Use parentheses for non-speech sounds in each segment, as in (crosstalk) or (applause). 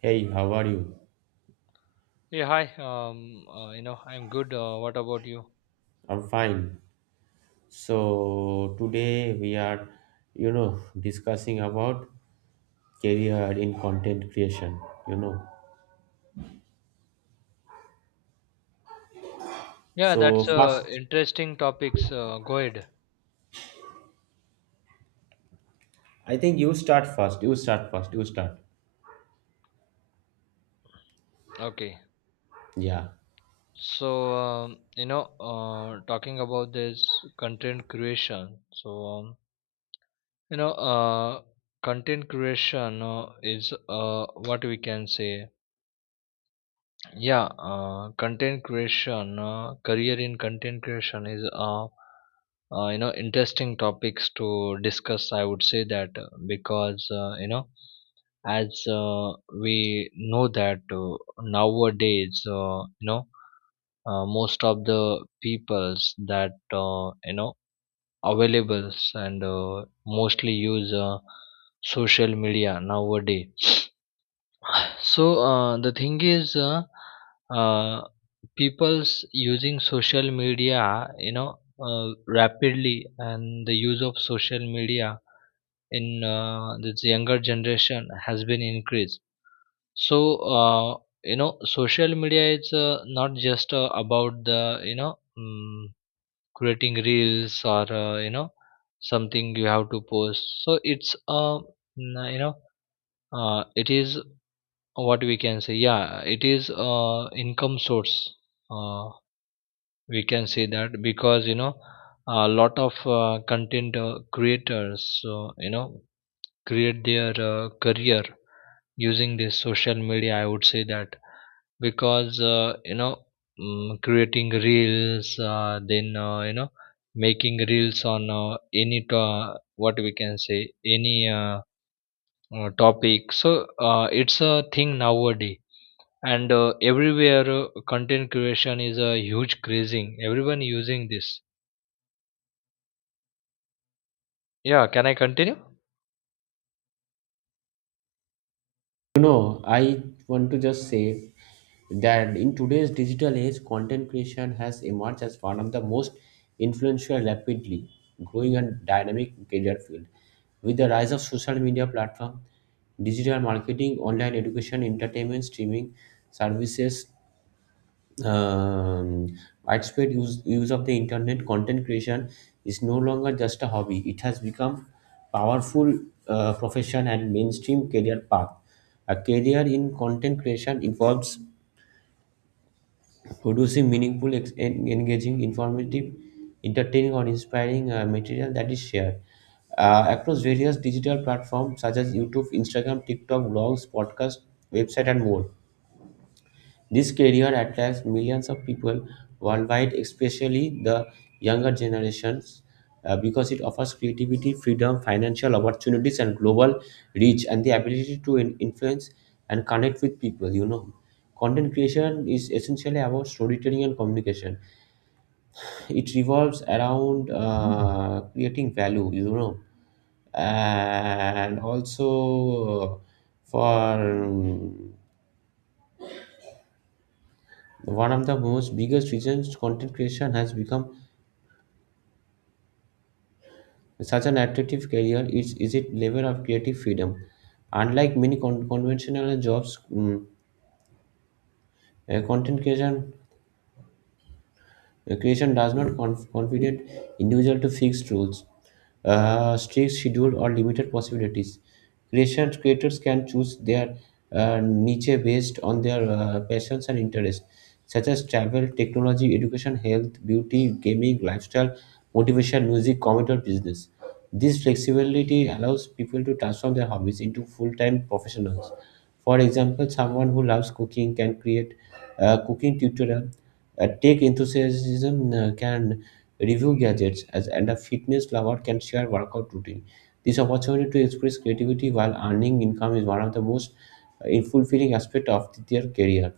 Hey, how are you? Yeah, hi. I'm good. What about you? I'm fine. So today we are discussing about career in content creation, you know. Yeah, So that's first, interesting topics. Go ahead. I think you start first. You start first. You start. Okay. Yeah. So, Talking about this content creation. You know, uh, Content creation is what we can say. Yeah, Content creation, career in content creation is interesting topics to discuss. I would say that because you know as we know that nowadays, most of the peoples that availables and mostly use social media nowadays. So the thing is uh, people's using social media, rapidly, and the use of social media in this younger generation has been increased. So, uh, Social media is not just about creating reels or, something you have to post. So it's, mm, you know, it is what we can say. Yeah, it is income source. Uh, we can say that because, you know, a lot of content creators, create their career using this social media. I would say that because creating reels, then you know making reels on any to- what we can say any topic. So it's a thing nowadays, and everywhere content creation is a huge crazing, everyone using this. Yeah, can I continue? I want to just say that in today's digital age, content creation has emerged as one of the most influential, rapidly growing and dynamic career field. With the rise of social media platform, digital marketing, online education, entertainment, streaming services, um, widespread use of the internet. Content creation is no longer just a hobby. It has become powerful profession and mainstream career path. A career in content creation involves producing meaningful engaging, informative, entertaining, or inspiring material that is shared across various digital platforms such as YouTube, Instagram, TikTok, blogs, podcasts, website, and more. This career attracts millions of people worldwide, especially the younger generations, because it offers creativity, freedom, financial opportunities, and global reach, and the ability to influence and connect with people. Content creation is essentially about storytelling and communication. It revolves around creating value. You know, and also for One of the most biggest reasons content creation has become such an attractive career is its level of creative freedom. Unlike many conventional jobs, content creation Recreation does not confidate individual to fixed rules, strict schedule, or limited possibilities. Creation creators can choose their niche based on their passions and interests, such as travel, technology, education, health, beauty, gaming, lifestyle, motivation, music, comedy, or business. This flexibility allows people to transform their hobbies into full time professionals. For example, someone who loves cooking can create a cooking tutorial, a tech enthusiasm can review gadgets, as, and a fitness lover can share workout routine. This opportunity to express creativity while earning income is one of the most fulfilling aspects of their career.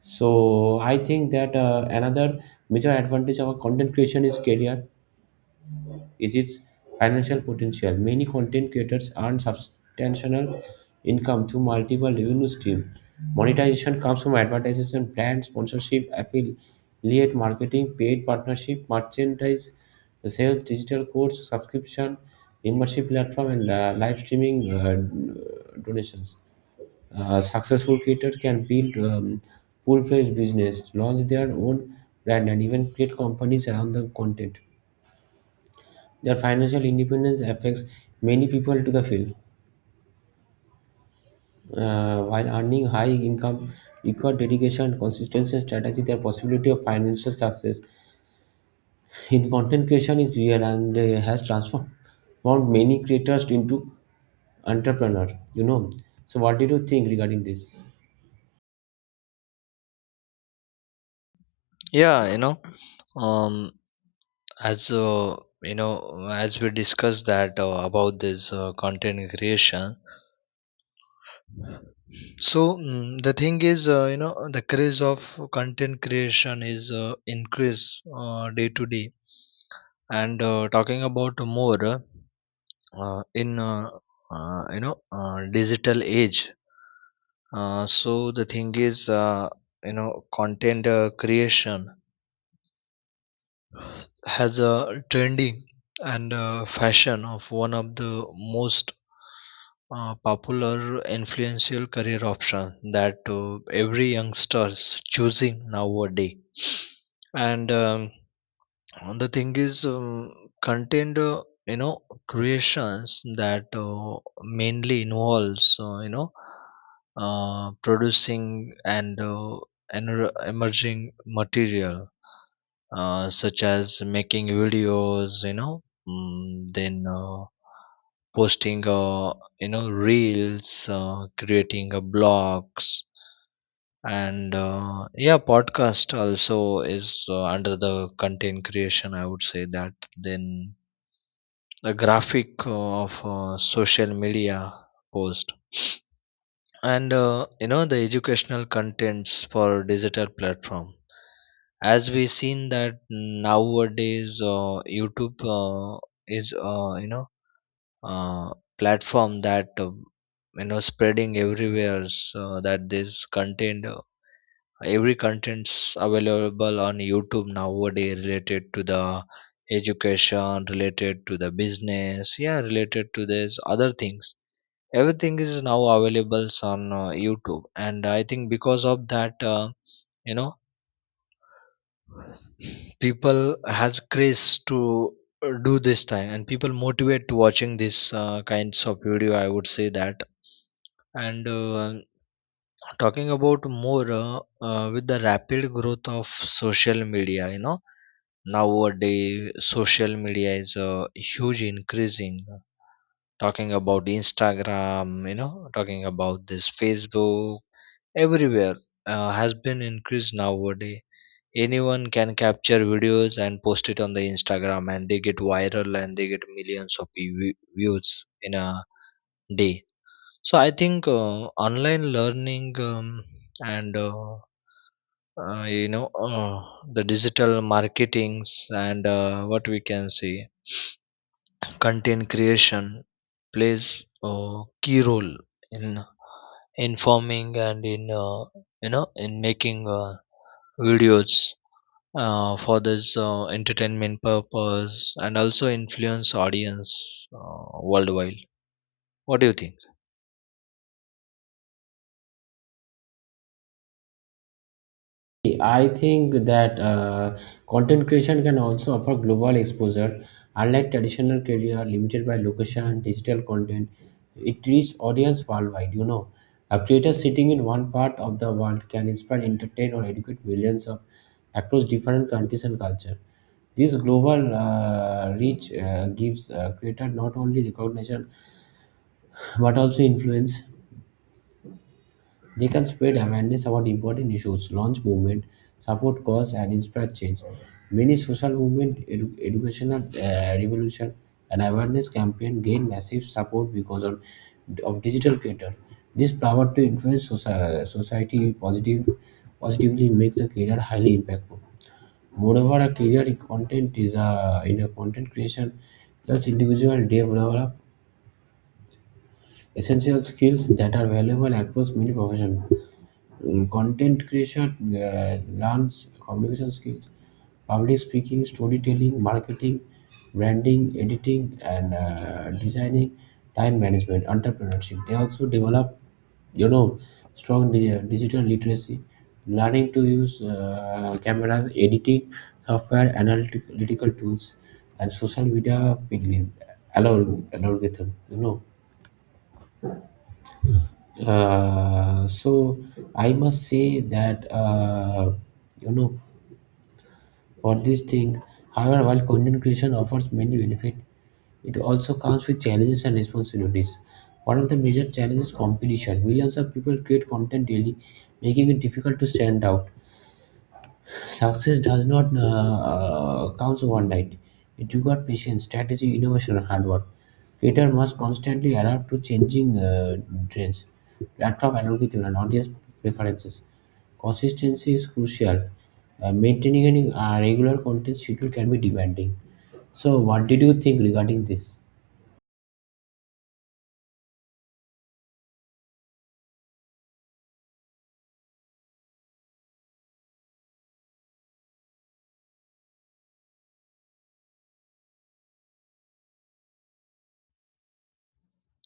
So I think that another major advantage of content creation is career is its financial potential. Many content creators earn substantial income through multiple revenue streams. Monetization comes from advertising, brand sponsorship, affiliate marketing, paid partnership, merchandise sales, digital course, subscription, membership platform, and live streaming donations. Successful creators can build full-fledged business, launch their own brand, and even create companies around the content. Their financial independence affects many people to the field. While earning high income require dedication consistency and strategy, their possibility of financial success in content creation is real and has transformed formed many creators into entrepreneur. You know. So, what did you think regarding this? Yeah you know um as you know As we discussed that about this content creation. So mm, the thing is, the craze of content creation is increase day to day. And talking about more in you know digital age. So the thing is, content creation has a trending and fashion of one of the most popular influential career option that every youngsters choosing nowadays. And the thing is content, creations that mainly involves, producing and emerging material, such as making videos, you know, mm, then posting, reels, creating blogs, and yeah, podcast also is under the content creation, I would say that. Then the graphic of social media post, and the educational contents for digital platform. As we seen that nowadays, YouTube is you know uh, platform that spreading everywhere, so that this content, every contents available on YouTube nowadays, related to the education, related to the business, yeah, related to this other things. Everything is now available on YouTube, and I think because of that, you know people has craze to do this thing, and people motivate to watching this kinds of video, I would say that. And talking about more, with the rapid growth of social media, you know, nowadays social media is huge increasing. Talking about Instagram, you know, talking about this Facebook, everywhere has been increased nowadays. Anyone can capture videos and post it on the Instagram, and they get viral, and they get millions of views in a day. So I think online learning, and you know the digital marketings, and what we can say, content creation plays a key role in in forming and in in making videos for this entertainment purpose, and also influence audience uh, worldwide. What do you think? I think that content creation can also offer global exposure. Unlike traditional career limited by location and digital content, it reaches audience worldwide. A creator sitting in one part of the world can inspire, entertain, or educate millions of across different countries and culture. This global reach gives creator not only recognition but also influence. They can spread awareness about important issues, launch movement, support cause, and inspire change. Many social movement, educational revolution, and awareness campaign gain massive support because of digital creator. This power to influence society positively makes a career highly impactful. Moreover, a career in content is a, in a content creation helps individual develop essential skills that are valuable across many professions. Content creation learns communication skills, public speaking, storytelling, marketing, branding, editing, and designing, time management, entrepreneurship. They also develop you know strong digital literacy, learning to use cameras, editing software, analytical tools, and social media algorithm. So I must say that you know for this thing, however, while content creation offers many benefits, it also comes with challenges and responsibilities. One of the major challenges is competition. Millions of people create content daily, making it difficult to stand out. Success does not come overnight. It requires patience, strategy, innovation, and hard work. Creator must constantly adapt to changing trends, platform algorithm, and audience preferences. Consistency is crucial. Maintaining a regular content schedule can be demanding. So, what did you think regarding this?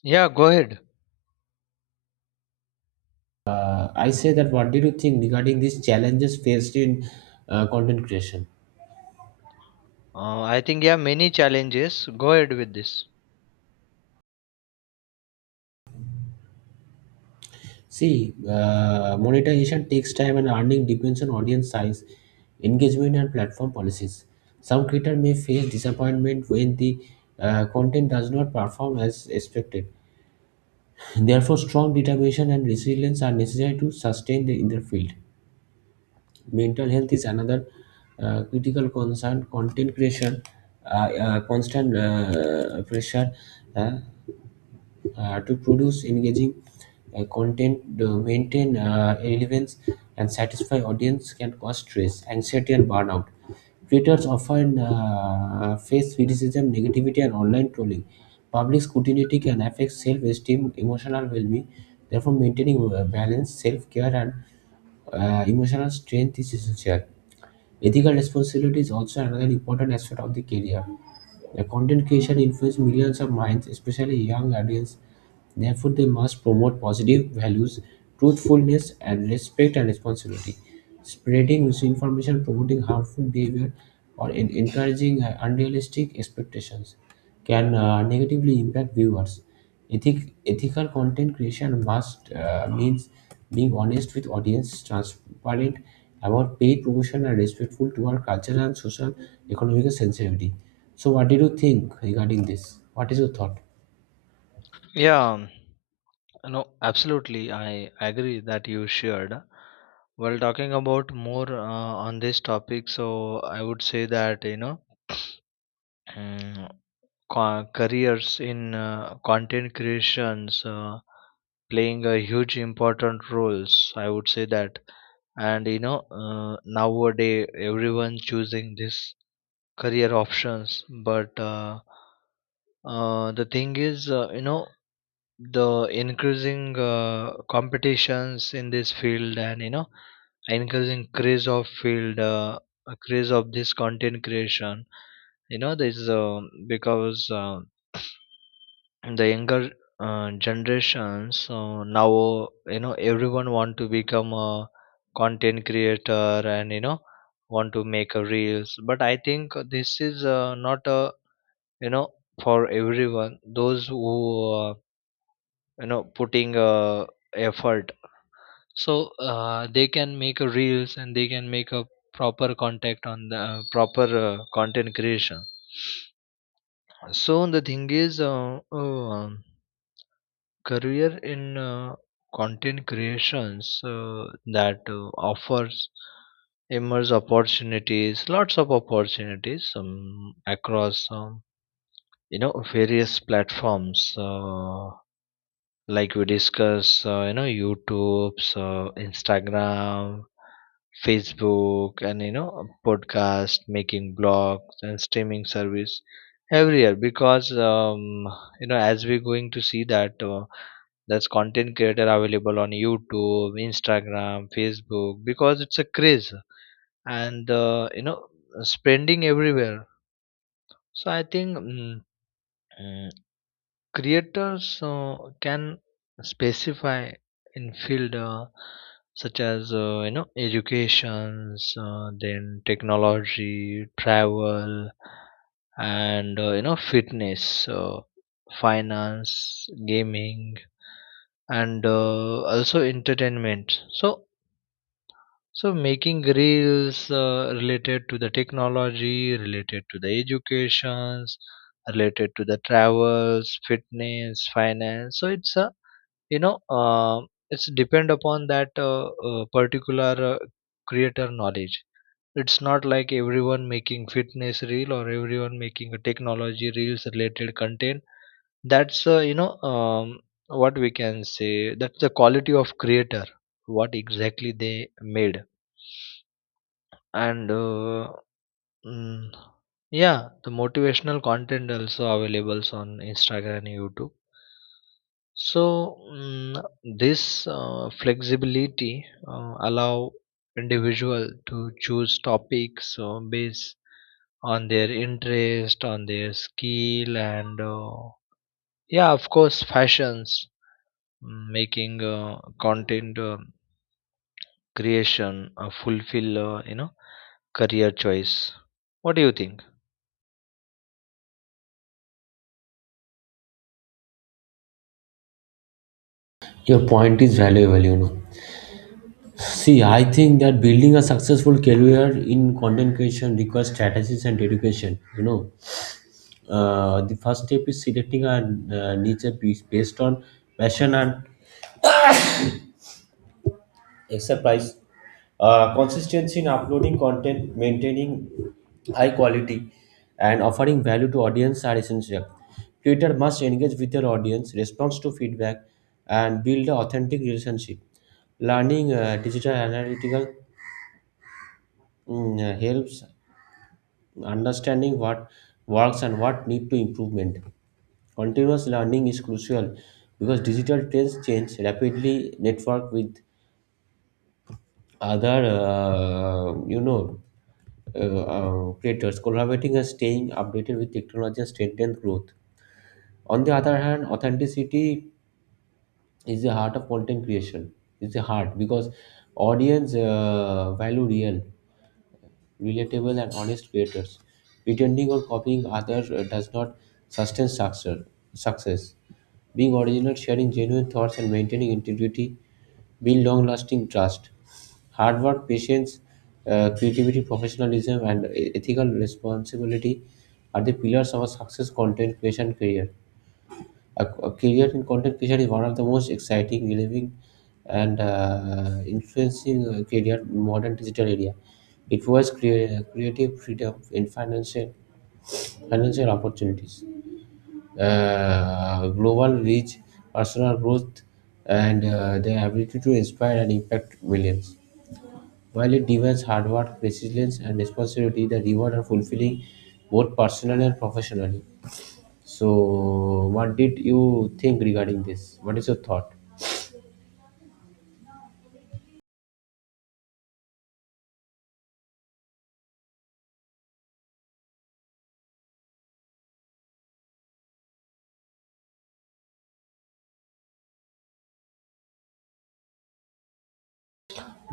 Yeah, go ahead. I say that what did you think regarding these challenges faced in content creation? I think, yeah, many challenges. Go ahead with this. See, monetization takes time and earning depends on audience size, engagement, and platform policies. Some creators may face disappointment when the content does not perform as expected. Therefore, strong determination and resilience are necessary to sustain the, in their field. Mental health is another critical concern. Content creation, constant pressure, uh, to produce engaging content, to maintain relevance, and satisfy audience can cause stress, anxiety, and burnout. Creators often face criticism, negativity, and online trolling. Public scrutiny can affect self-esteem, emotional well-being. Therefore, maintaining balance, self-care, and emotional strength is essential. Ethical responsibility is also another important aspect of the career. The content creation influences millions of minds, especially young audience. Therefore, they must promote positive values, truthfulness, and respect and responsibility. Spreading misinformation, promoting harmful behavior, or encouraging unrealistic expectations can negatively impact viewers. Ethical content creation must means being honest with audience, transparent about paid promotion, are respectful to our cultural and social economic sensitivity. So, what did you think regarding this? What is your thought? Yeah, no, absolutely, I agree that you shared. While talking about more on this topic, so I would say that, you know, Mm, careers in content creations playing a huge important roles, I would say that. And you know, nowadays everyone choosing this career options, but the thing is, the increasing competitions in this field, and you know, increasing craze of field, craze of this content creation, you know this because the younger generations. So now, you know, everyone want to become a content creator, and you know, want to make a reels, but I think this is not a, you know, for everyone. Those who putting effort, so they can make a reels, and they can make a proper contact on the proper content creation. So the thing is, career in content creations that offers immense opportunities, lots of opportunities, across, various platforms, like we discuss, YouTube, Instagram, Facebook, and you know, podcast making, blogs, and streaming service, everywhere. Because, as we're going to see that, that's content creator available on YouTube, Instagram, Facebook, because it's a craze, and spending everywhere. So I think mm, mm, creators can specify in field, such as educations, then technology, travel, and fitness, finance, gaming, and also entertainment. So, so making reels related to the technology, related to the educations, related to the travels, fitness, finance. So it's a, you know uh, it's depend upon that particular creator knowledge. It's not like everyone making fitness reel, or everyone making a technology reels related content. That's what we can say, that's the quality of creator. What exactly they made. And Mm, yeah, the motivational content also available on Instagram and YouTube. So mm, this flexibility allow individual to choose topics based on their interest, on their skill, and yeah, of course, fashions. Mm, making content creation fulfill, career choice. What do you think? Your point is valuable. See, I think that building a successful career in content creation requires strategies and dedication. The first step is selecting a niche based on passion and extra price. Consistency in uploading content, maintaining high quality, and offering value to audience are essential. Creator must engage with their audience, response to feedback, and build an authentic relationship. Learning digital analytical helps understanding what works and what need to improvement. Continuous learning is crucial because digital trends change rapidly. Network with other creators, collaborating and staying updated with technology and strengthen growth. On the other hand, authenticity is the heart of content creation. It's the heart because audience value real, relatable, and honest creators. Pretending or copying others does not sustain success. Being original, sharing genuine thoughts, and maintaining integrity build long lasting trust. Hard work, patience, creativity, professionalism, and ethical responsibility are the pillars of a success content creation career. A career in content creation is one of the most exciting, relevant, and influencing career in modern digital area. It was creative freedom in financial opportunities, global reach, personal growth, and the ability to inspire and impact millions. While it demands hard work, resilience, and responsibility, the reward are fulfilling both personally and professionally. So, what did you think regarding this? What is your thought?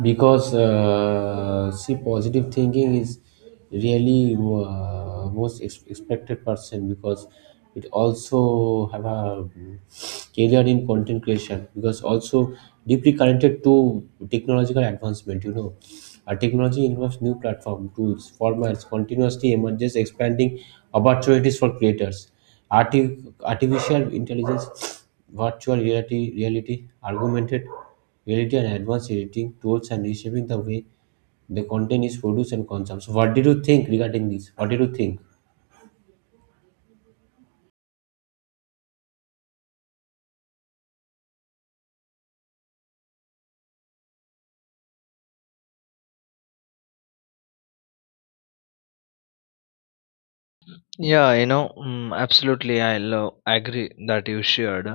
Because see, positive thinking is really most expected person, because it also have a career in content creation, because also deeply connected to technological advancement. Our technology involves new platform tools formats continuously emerges, expanding opportunities for creators. Artificial intelligence, (sniffs) virtual reality, augmented reality, and advanced editing tools and reshaping the way the content is produced and consumed. So what did you think regarding this? What did you think? Absolutely. I'll agree that you shared.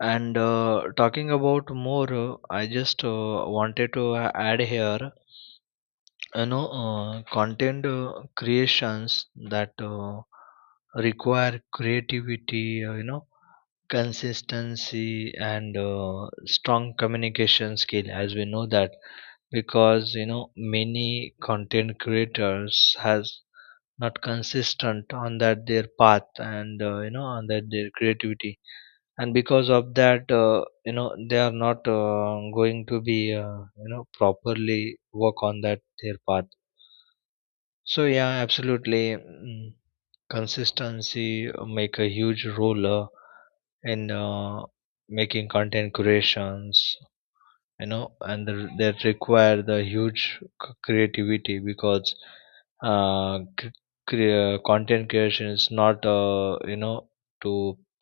And talking about more, I just wanted to add here, you know, content creations that require creativity, consistency, and strong communication skill, as we know that. Because, you know, many content creators has not consistent on that their path, and on that their creativity, and because of that, they are not going to be properly work on that their path. So yeah, absolutely, consistency make a huge role in making content creations, you know. And the, that require the huge creativity, because uh, c- content creation is not to,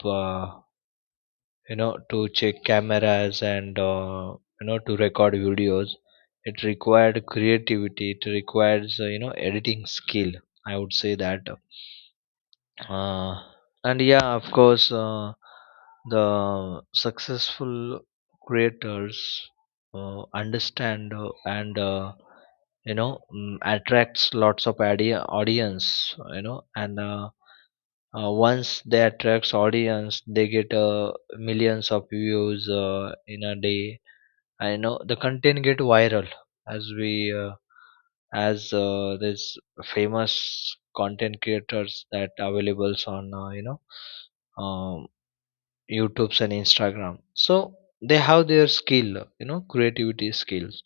uh, to check cameras, and to record videos. It required creativity, it requires editing skill, I would say that. Uh, and yeah, of course, the successful creators understand, and you know mm, attracts lots of idea audience, you know, and once they attracts audience, they get millions of views in a day. I know the content get viral, as we uh, as this famous content creators that availables on, um, YouTube's and Instagram. So they have their skill, you know, creativity skills,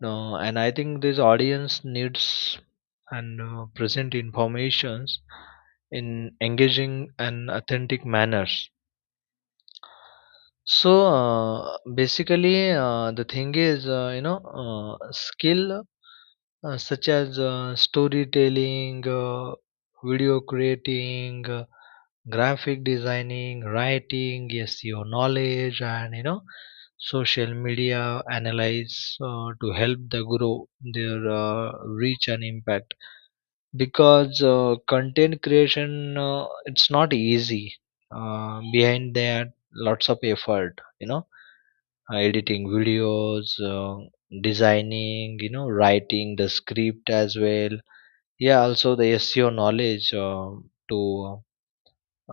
no, and I think this audience needs and present informations in engaging and authentic manners. So, basically, the thing is, skill such as storytelling, video creating, graphic designing, writing, SEO knowledge, and you know, social media analyze to help the grow their reach and impact. Because content creation, it's not easy, behind that lots of effort, you know, editing videos, designing, you know, writing the script as well. Yeah, also the SEO knowledge to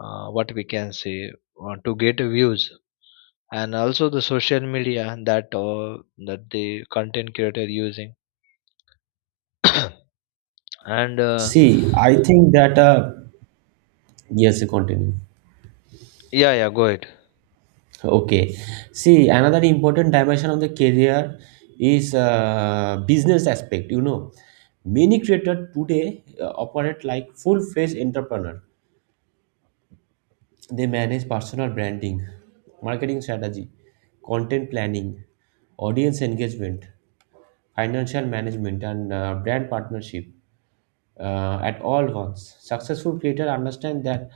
what we can say, to get views, and also the social media that that the content creator using, and See, I think that yes, continue. yeah. Yeah, go ahead. Okay. See, another important dimension of the career is business aspect. Many creators today operate like full-fledged entrepreneur. They manage personal branding, marketing strategy, content planning, audience engagement, financial management, and brand partnership at all once. Successful creators understand that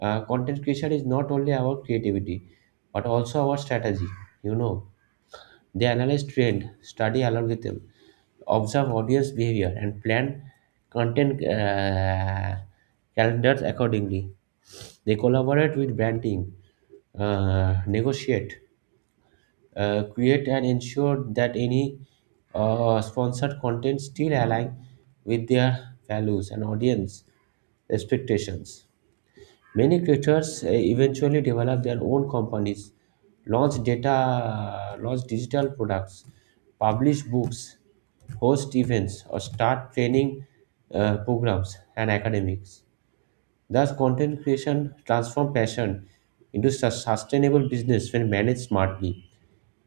content creation is not only about creativity but also our strategy. You know, they analyze trend, study algorithm, observe audience behavior, and plan content calendars accordingly. They collaborate with brand team, negotiate create, and ensure that any sponsored content still align with their values and audience expectations. Many creators eventually develop their own companies, launch data, launch digital products, publish books, host events, or start training programs and academics. Thus, content creation transforms passion into sustainable business when managed smartly.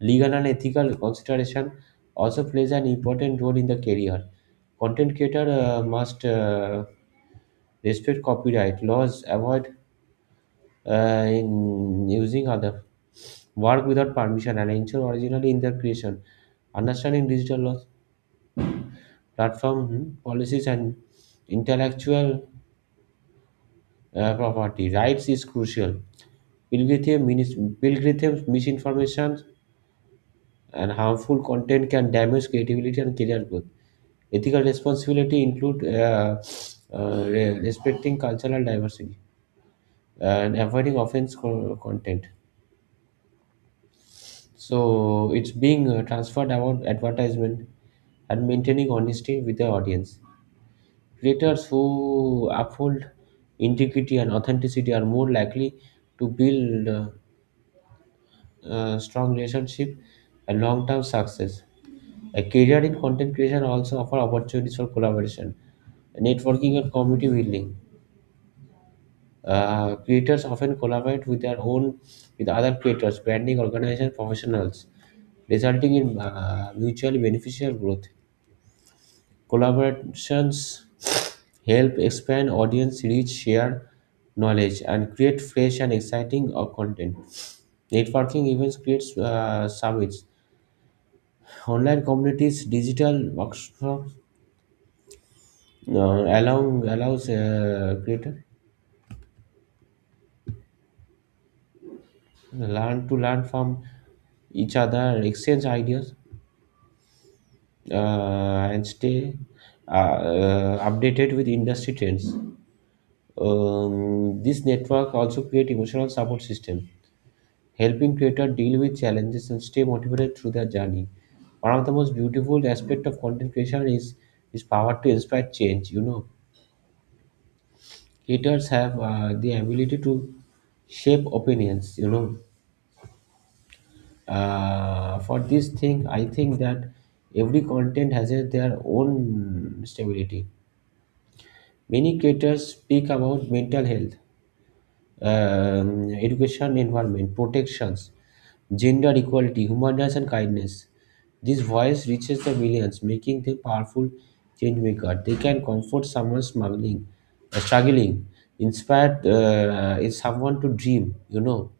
Legal and ethical consideration also plays an important role in the career. Content creator must respect copyright laws, avoid in using other work without permission, and ensure originality in their creation. Understanding digital laws, platform policies, and intellectual property rights is crucial. Pilgrim's misinformation and harmful content can damage creativity and career growth. Ethical responsibility include respecting cultural diversity and avoiding offense co- content. So it's being transferred about advertisement and maintaining honesty with the audience. Creators who uphold integrity and authenticity are more likely to build strong relationship and long-term success. A career in content creation also offer opportunities for collaboration, networking, and community building. Creators often collaborate with their own, with other creators, branding organizations, professionals, resulting in mutually beneficial growth. Collaborations help expand audience reach, share knowledge, and create fresh and exciting content. Networking events creates summits, online communities, digital workshops allow allows creator learn to learn from each other, exchange ideas, and stay uh, updated with industry trends. This network also create emotional support system, helping creator deal with challenges and stay motivated through their journey. One of the most beautiful aspect of content creation is power to inspire change. Creators have the ability to shape opinions. For this thing, I think that every content has their own stability. Many creators speak about mental health, education, environment, protections, gender equality, human rights, and kindness. This voice reaches the millions, making them powerful change maker. They can comfort someone struggling, inspire is someone to dream. You know,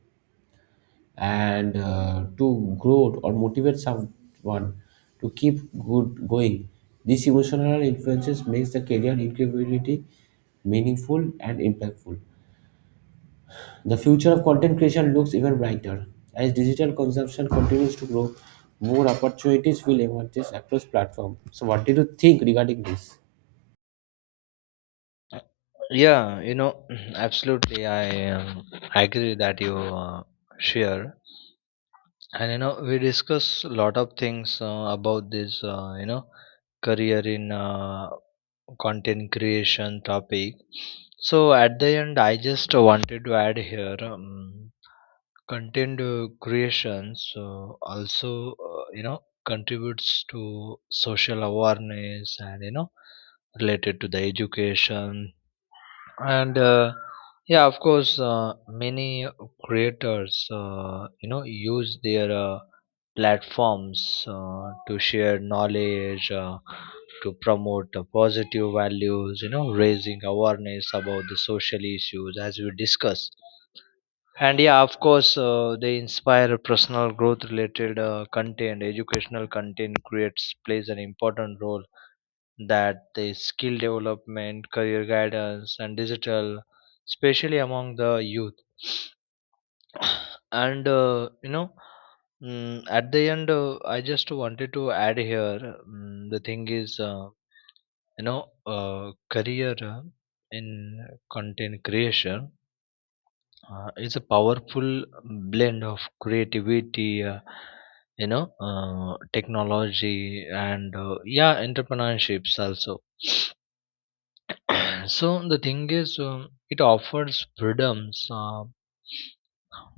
and to grow or motivate someone to keep good going. These emotional influences makes the career incredibly meaningful and impactful. The future of content creation looks even brighter. As digital consumption continues to grow, more opportunities will emerge across platforms. So, what did you think regarding this? Yeah, you know, (clears throat) absolutely. I agree that you share, and you know, we discuss a lot of things about this, career in content creation topic. So at the end, I just wanted to add here, content creation. So also, contributes to social awareness, and you know, related to the education, and yeah, of course, many creators, use their platforms to share knowledge, to promote positive values, you know, raising awareness about the social issues, as we discuss. And yeah, of course, they inspire personal growth related content. Educational content creates plays an important role, that the skill development, career guidance, and digital, especially among the youth. And at the end, I just wanted to add here. Mm the thing is, career in content creation is a powerful blend of creativity, technology, and yeah, entrepreneurships also. So the thing is, it offers freedoms,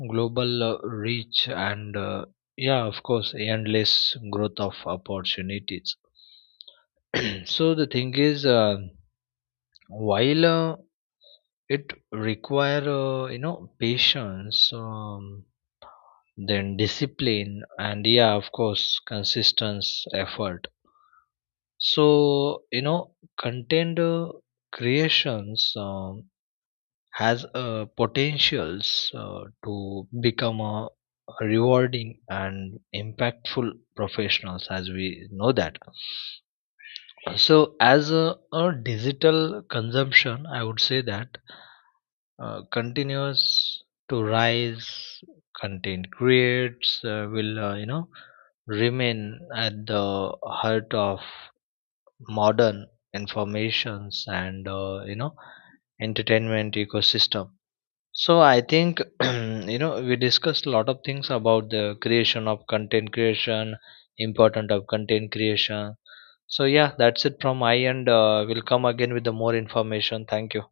global reach, and yeah, of course, endless growth of opportunities. (clears throat) So the thing is, while it require, patience, then discipline, and yeah, of course, consistency, effort. So you know, content creations, has a potentials to become a rewarding and impactful professionals, as we know that. So as a digital consumption, I would say that continues to rise. Content creates will remain at the heart of modern informations and entertainment ecosystem. So I think (clears throat) you know, we discussed a lot of things about the creation of content creation, important of content creation. So yeah, that's it from my end. We'll come again with the more information. Thank you.